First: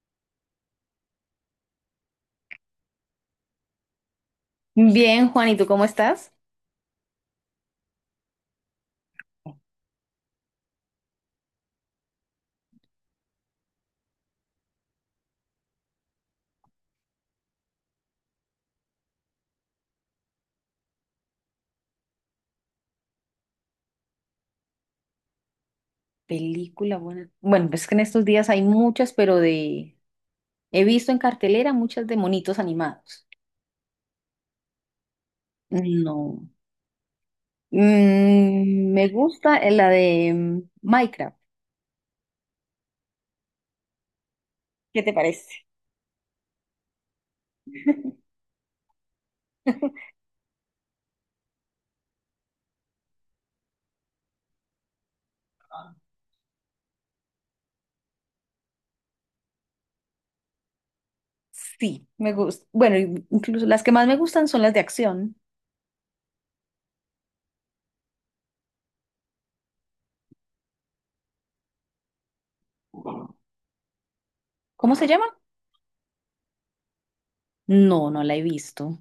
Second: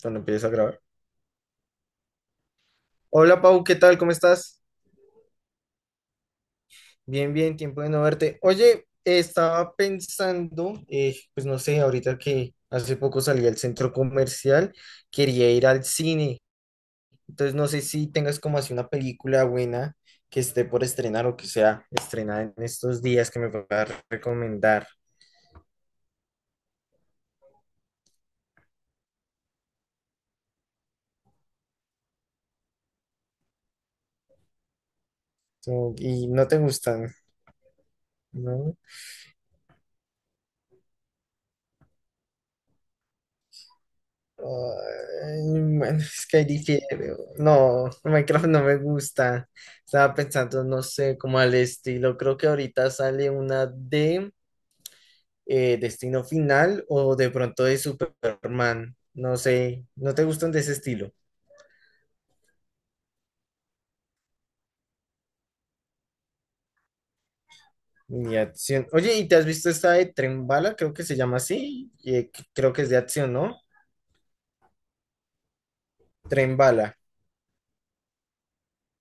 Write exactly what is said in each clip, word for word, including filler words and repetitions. Cuando empieces a grabar. Hola Pau, ¿qué tal? ¿Cómo estás? Bien, Juan, ¿y tú cómo estás? Bien, bien, tiempo de no verte. Oye, estaba pensando, eh, pues no sé, ahorita que hace poco salí al centro comercial, quería ir al cine. Entonces no sé si tengas como así una película buena que esté por estrenar o que sea estrenada en estos días que me puedas recomendar. Película buena. Bueno, pues es que en estos días hay muchas, pero de... He visto en cartelera muchas de monitos animados. So, y no No. te gustan, ¿no? Mm, me gusta eh, la de mm, Minecraft. ¿Qué te parece? Ay, bueno, es que ahí dije, no, Minecraft no me gusta. Estaba pensando, no sé, como al estilo. Creo que ahorita sale una de eh, Destino Final o de pronto de Superman. No sé, no te gustan de ese estilo. Sí, me gusta. Bueno, y- incluso las que más me gustan son las de acción. Ni acción. Oye, ¿y te has visto esta de Tren Bala? Creo que se llama así. Y, eh, creo que es de acción, ¿no? ¿Cómo se llama? Tren Bala. No, no la he visto.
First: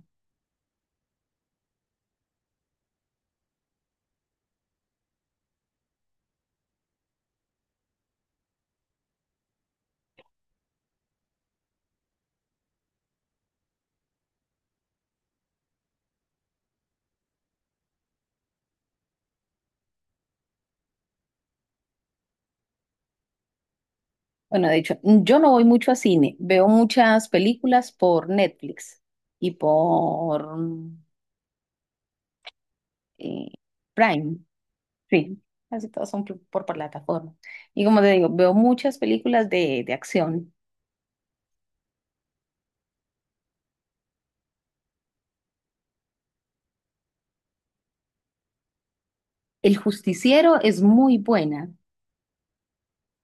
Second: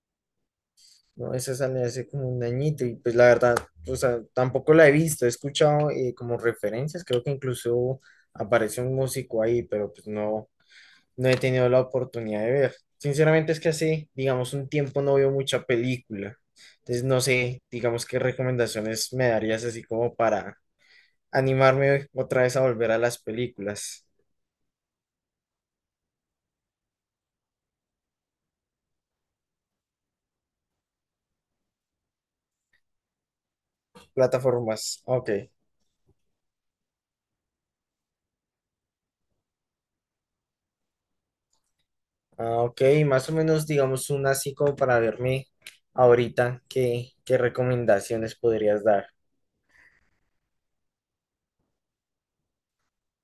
No, esa salió hace como un añito y pues la verdad, o sea, tampoco la he visto, he escuchado eh, como referencias, creo que incluso aparece un músico ahí, pero pues no, no he tenido la oportunidad de ver. Sinceramente es que hace, digamos, un tiempo no veo mucha película, entonces no sé, digamos, qué recomendaciones me darías así como para animarme otra vez a volver a las películas, Bueno, de hecho, mm, yo no voy mucho a cine. Veo muchas películas por Netflix y por mm, eh, Prime. plataformas, ok. Sí, casi todas son pl- por, plataforma. Y como te digo, veo muchas películas de, de acción. Ah, ok, más o menos, digamos, una así como para verme ahorita, ¿qué, ¿qué recomendaciones podrías dar? El Justiciero es muy buena.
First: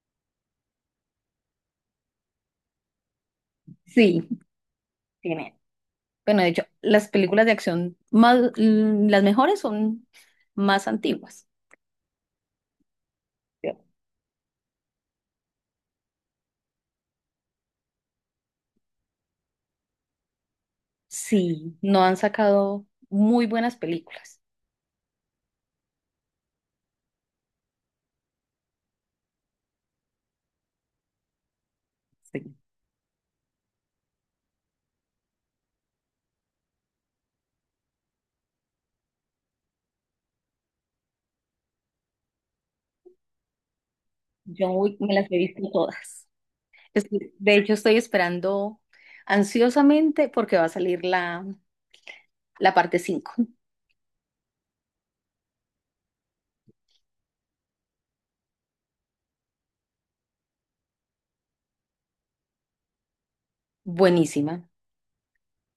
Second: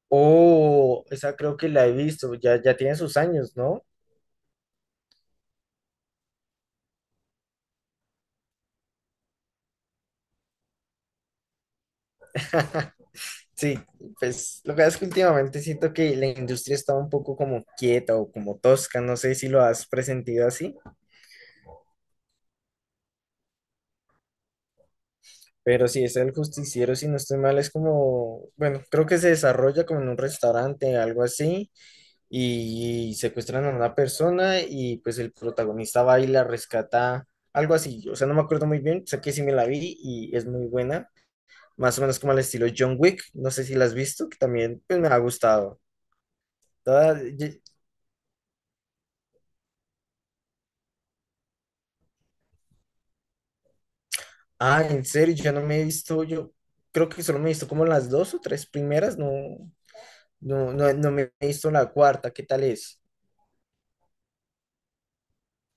Oh, esa creo que la he visto, ya, ya tiene sus años, ¿no? Sí, tiene. Bueno, de hecho, las películas de acción más, mm, las mejores son más antiguas. Creo. Sí, pues lo que pasa es que últimamente siento que la industria está un poco como quieta o como tosca, no sé si lo has presentido así, Sí, no han sacado muy buenas películas. pero sí, es el justiciero, si no estoy mal, es como, bueno, creo que se desarrolla como en un restaurante, algo así, Sí. y secuestran a una persona y pues el protagonista va y la rescata, algo así, o sea, no me acuerdo muy bien, sé que sí me la vi y es muy buena, más o menos como al estilo John Wick, no sé si la has visto, que John también pues, Wick me me ha las he visto gustado. todas. Toda- Estoy- de ye- hecho, estoy esperando ansiosamente porque va a salir la, la parte cinco. Ah, en serio, yo no me he visto, yo creo que solo me he visto como las dos o tres primeras, no, no, no, no me he visto la cuarta, ¿qué tal es? Buenísima.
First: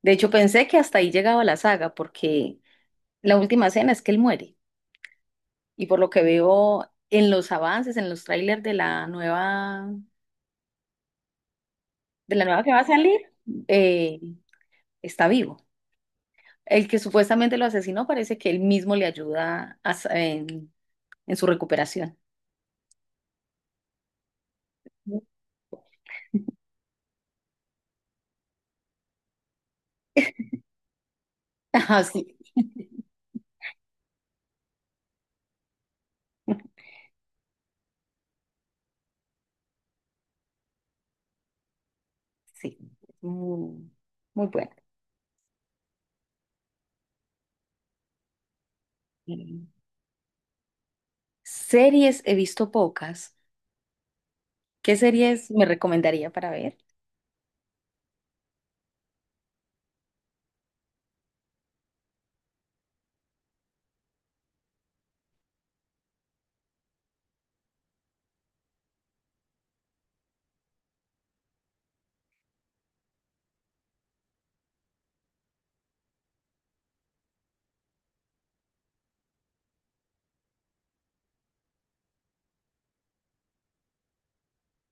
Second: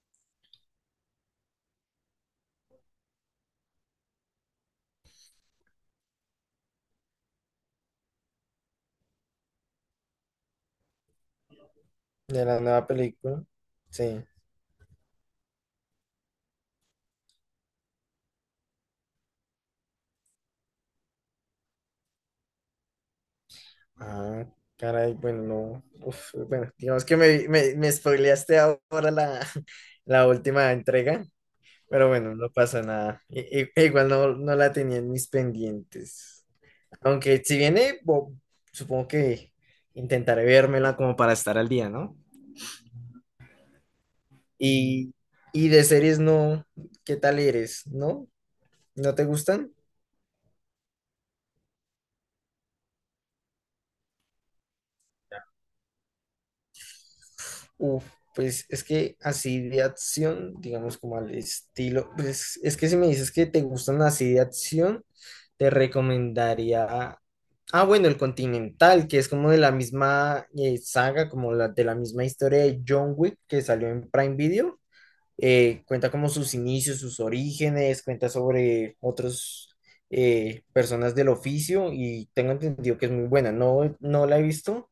De hecho, pensé que hasta ahí llegaba la saga, porque la última escena es que él muere. Y por lo que veo en los avances, en los trailers de la nueva, de De la la nueva que va a nueva salir, película, eh, sí. está vivo. El que supuestamente lo asesinó parece que él mismo le ayuda a sa- en, en su recuperación. Ah, caray, bueno, no. Uf, bueno, digamos que me, me, me spoileaste ahora la, la última entrega, Ajá, pero sí, bueno, no pasa nada. I- i- igual no, no la tenía en mis pendientes. Aunque si viene, bo- supongo que intentaré vérmela como para estar al día, ¿no? sí, muy, muy buena. Y, y de series no, ¿qué tal eres? ¿No? ¿No te gustan? Series he visto pocas. ¿Qué series me recomendaría para ver? Uf, pues es que así de acción, digamos como al estilo, pues es que si me dices que te gustan así de acción, te recomendaría, ah bueno, el Continental, que es como de la misma eh, saga, como la, de la misma historia de John Wick que salió en Prime Video. Eh, cuenta como sus inicios, sus orígenes, cuenta sobre otros eh, personas del oficio y tengo entendido que es muy buena, no, no la he visto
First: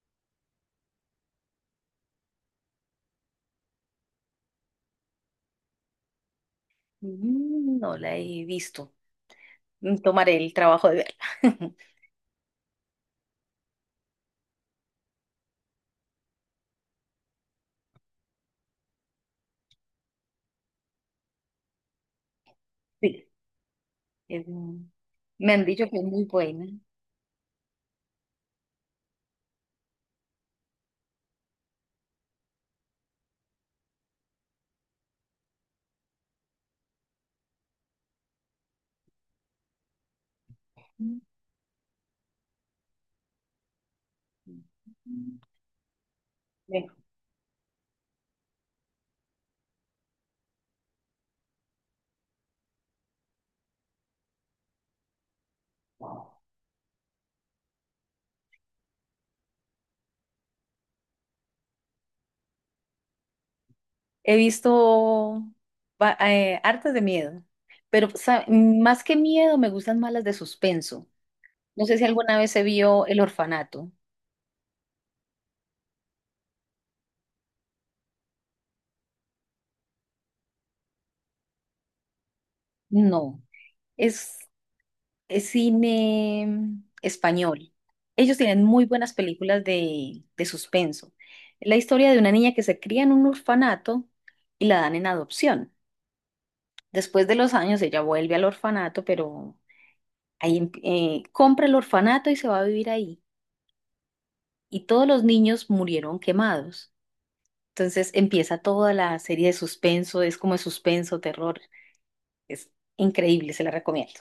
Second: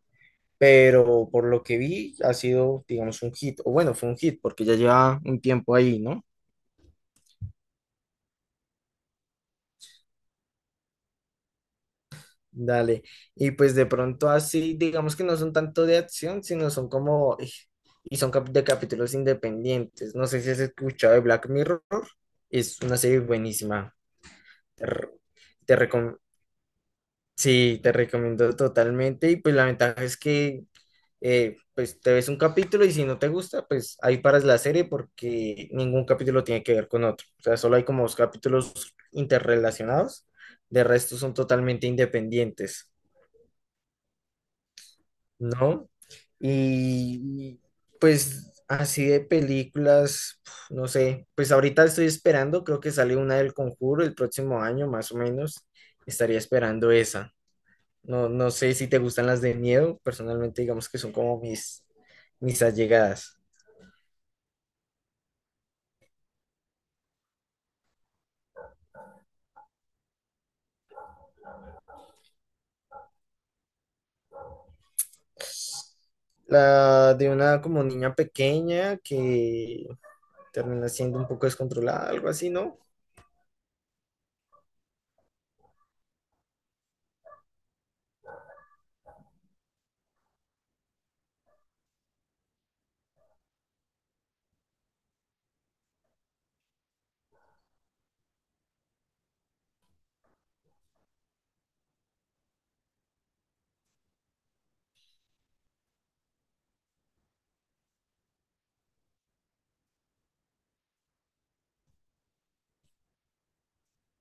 pero por lo que vi ha sido, digamos, un hit, o bueno, fue un hit porque ya lleva un tiempo ahí, ¿no? Mm, No la he visto. Mm, Tomaré el trabajo de verla. Dale, y pues de pronto así, digamos que no son tanto de acción, sino son como, ej, y son cap- de capítulos independientes, no sé si has escuchado de Black Mirror, es una serie Sí, buenísima, es muy- te, re- me han te dicho que es recom- muy buena. sí, te recomiendo totalmente, y pues la ventaja es que eh, pues te ves un capítulo y si no te gusta, pues ahí paras la serie porque ningún capítulo tiene que ver con otro. O sea, solo hay como dos capítulos interrelacionados, de resto Mm, son totalmente independientes, ¿no? bueno. Y pues así de películas, pf, no sé, pues ahorita estoy esperando, creo que sale una del Conjuro el próximo año, más o menos, estaría esperando esa. No, no sé si te gustan las de miedo, personalmente digamos que son como mis, mis allegadas. He visto va- eh, hartas de miedo, pero sa- mm, más que miedo me gustan más las de suspenso. No sé si alguna vez se vio El Orfanato. La de una como niña pequeña que termina siendo un poco descontrolada, algo así, ¿no? No. Es eh, cine español. Ellos tienen muy buenas películas de, de suspenso. La historia de una niña que se cría en un orfanato y la dan en adopción. Después de los años ella vuelve al orfanato, pero ahí em- eh, compra el orfanato y se va a vivir ahí. Y todos los niños murieron quemados. Entonces empieza toda la serie de suspenso, es como de suspenso, terror. Es increíble, se la recomiendo.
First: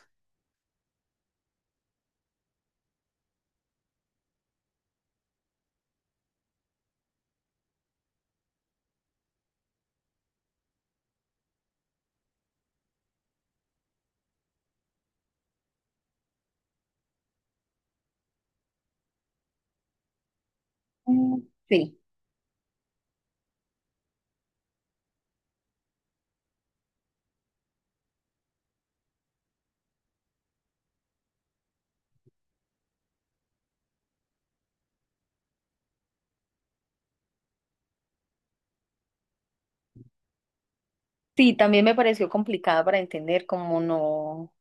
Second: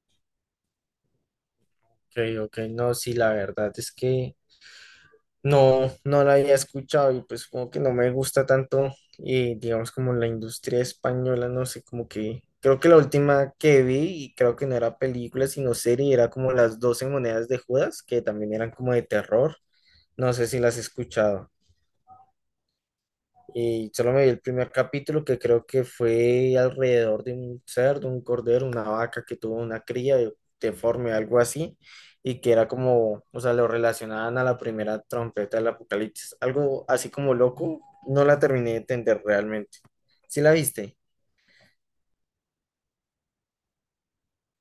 Ok, ok, no, sí, la verdad es que no, no la había escuchado y pues como que no me gusta tanto, eh, digamos como la industria española, no sé, como que creo que la última que vi y creo que no era película sino serie, era como las doce monedas de Judas, que también eran como de terror, no sé si las has Mm. escuchado. Sí, Y solo me vi el primer capítulo que creo que fue alrededor de un cerdo, un cordero, una vaca que tuvo una cría de- deforme, algo así, y que era como, o sea, lo relacionaban a la primera trompeta del apocalipsis, algo así como loco, no la terminé de entender realmente. ¿Sí la viste? sí, también me pareció complicada para entender, como no,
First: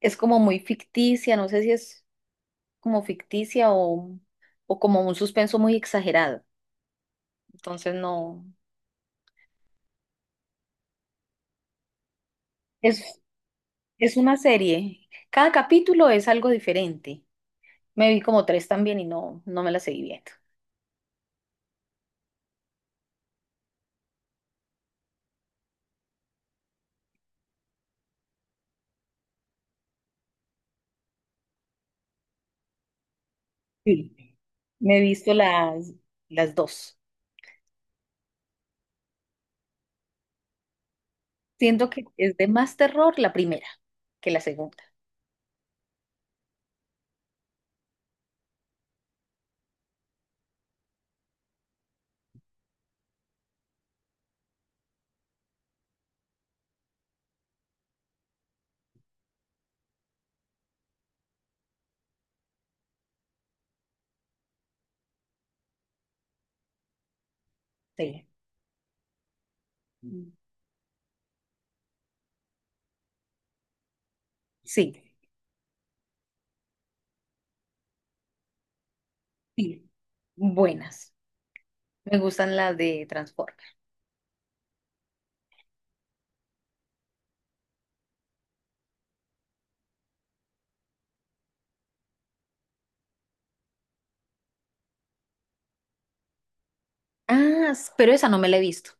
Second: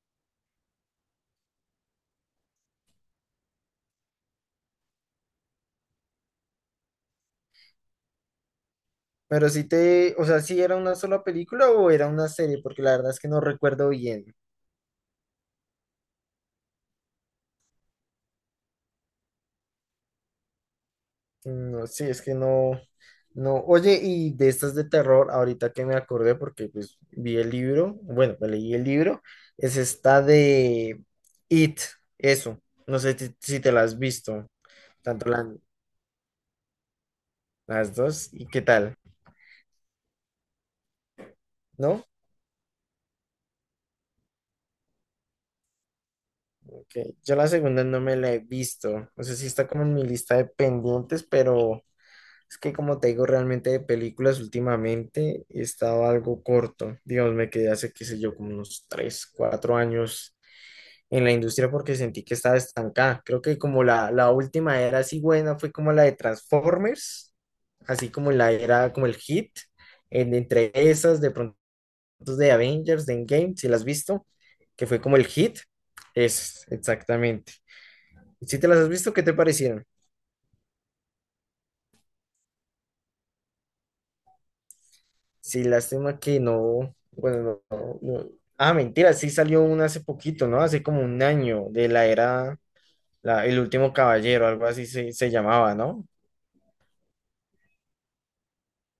es como muy ficticia, no sé si es como ficticia o, o como un suspenso muy exagerado. Entonces no, Pero sí te, o sea, ¿sí era una sola película o era una serie? Porque la verdad es es, que no recuerdo es bien. una serie. Cada capítulo es algo diferente. Me vi como tres también y no, no me las seguí viendo. No, sí, es que no, no. Oye, y de estas de terror, ahorita que me acordé, porque pues vi el libro, bueno, me leí el libro, es esta de It, eso. No sé ti- si te la has Sí. visto, Me he tanto visto la- las, las dos. las dos, ¿y qué tal? Siento que ¿No? es de más terror la primera que la segunda. Ok, yo la segunda no me la he visto. No sé si está como en mi lista de pendientes, pero es que como te digo, realmente de películas últimamente he estado algo corto. Digamos, me quedé hace, qué sé yo, como unos tres cuatro años en la industria porque sentí que estaba estancada. Creo que como la, la última era así buena fue como la de Transformers, así Sí. como la era como el hit, Mm. en- entre esas de pronto de Avengers, de Endgame, si las has visto, que fue Sí, como el hit, es exactamente. Si te las has visto, ¿qué te parecieron? sí. Buenas. Me gustan las de Transformers. Sí, lástima que no, bueno, no, no- no. Ah, mentira, sí salió una hace poquito, ¿no? Hace como un año de la era, la- El Último Caballero, algo así se, se llamaba, ¿no? Ah, s- pero esa no me la he visto.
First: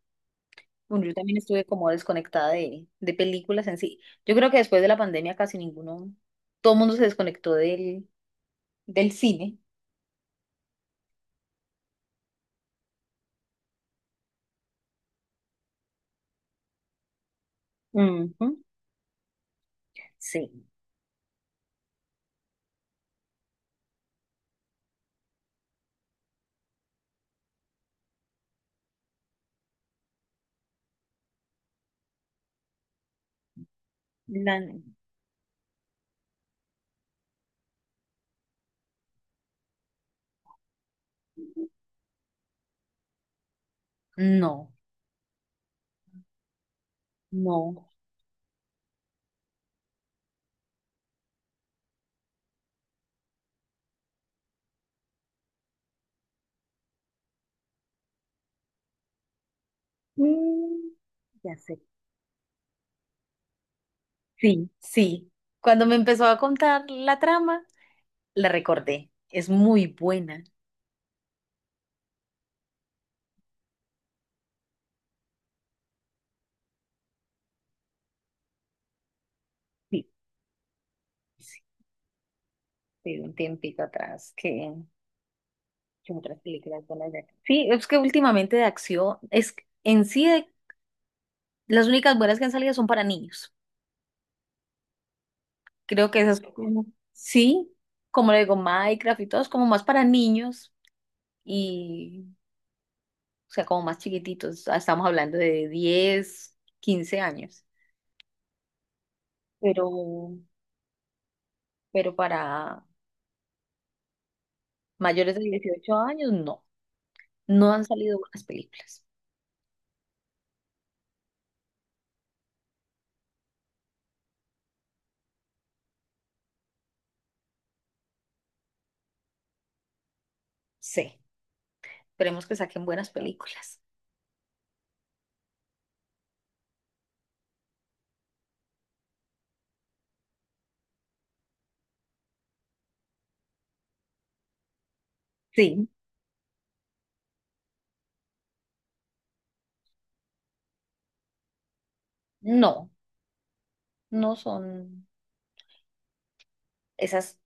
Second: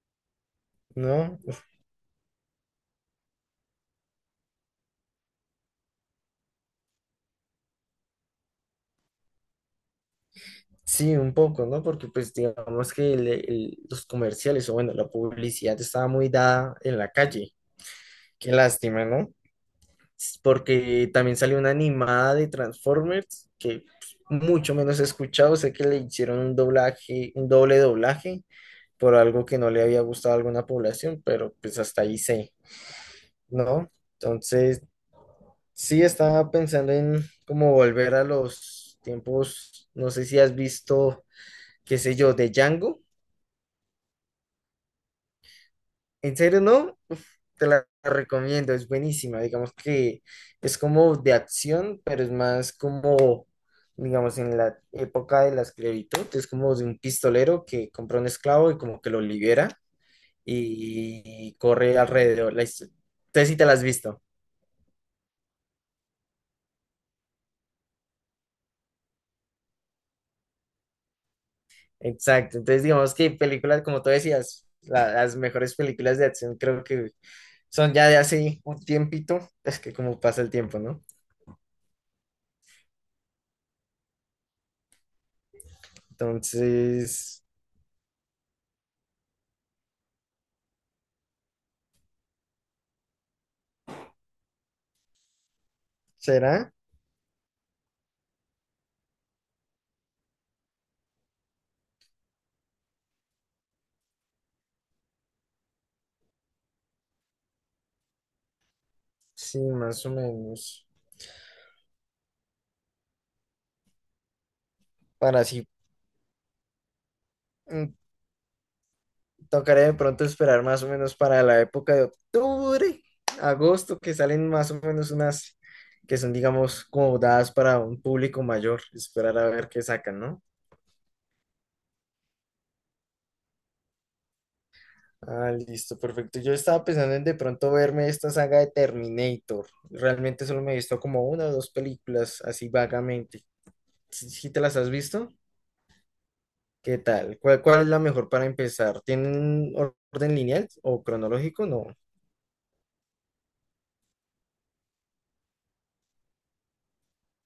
Bueno, yo también ¿No? estuve como desconectada de, de películas en sí. Yo creo que después de la pandemia casi ninguno, todo el mundo se desconectó del, del cine. Sí, un poco, ¿no? Porque pues digamos que el- el- los comerciales o bueno, la publicidad estaba muy dada en la calle. Ujú. Qué lástima, ¿no? S- Sí. porque también salió una animada de Transformers que pues, mucho menos he escuchado. Sé que le hicieron un doblaje, un doble doblaje por algo que no le había gustado a alguna población, pero pues hasta ahí sé, ¿no? La- Entonces, sí estaba pensando en cómo volver a los tiempos, no sé si has visto, qué sé yo, de Django. no, ¿En serio no? Uf, te la no. recomiendo, es buenísima. Digamos que es como de acción, pero es más como, digamos, en la época de la esclavitud, es como de un pistolero que compra un esclavo y como que lo libera Mm, y ya sé. corre alrededor. La histo- Entonces si te la has visto. Sí, sí. Cuando me empezó a contar la trama, la recordé. Es muy buena. Exacto. Entonces digamos que películas, como tú decías, la- las mejores películas de acción creo que son ya de hace un tiempito. Es que Sí, como pasa el tiempo, ¿no? sí. Sí, un tiempito atrás que, que otras películas buenas de- Entonces, sí, es que últimamente de acción, es que en sí de- las únicas buenas que han salido son para niños. Creo que esas ¿será? como, sí, como le digo, Minecraft y todo es como más para niños y, o sea, como más chiquititos. Estamos hablando de diez, quince años. Sí, Pero más o menos. pero para mayores Para de así, dieciocho años no, no han mm, salido buenas películas. tocaría de pronto esperar más o menos para la época de octubre, agosto, que salen más o menos unas que son, digamos, como dadas para un público mayor. Esperar a ver qué sacan, ¿no? Sí, esperemos que saquen buenas películas. Ah, listo, perfecto. Yo estaba pensando en de pronto verme esta saga de Terminator. Realmente solo me he visto como una o dos películas, así vagamente. ¿Sí sí te las has visto? Sí, ¿Qué tal? ¿Cuál, ¿cuál es la mejor para empezar? ¿Tienen orden lineal o cronológico? No. no, no son esas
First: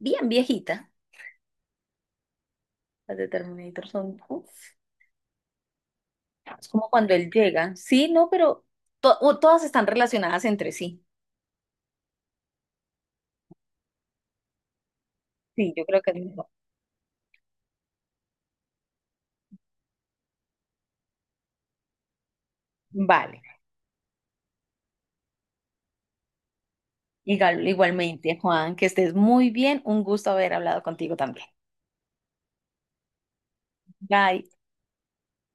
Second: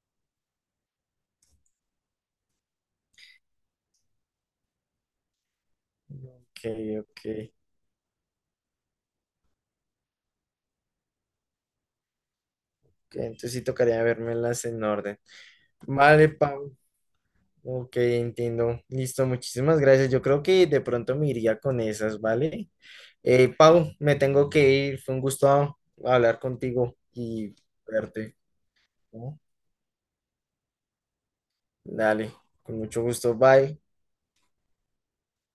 bien viejitas, las de Terminator son, uf, Ok. es como cuando Ok. él llega. Sí, no, pero to- o todas están relacionadas entre sí. Entonces sí tocaría vermelas en orden. Sí, yo creo que es Vale, mejor. Pau. Ok, entiendo. Listo, muchísimas gracias. Yo creo que de pronto me iría con esas, ¿vale? Vale. Eh, Pau, me tengo que ir. Fue un gusto hablar contigo y Igual- verte, igualmente, Juan, que estés ¿no? muy bien. Un gusto haber hablado contigo también. Dale, con mucho gusto. Bye. Bye.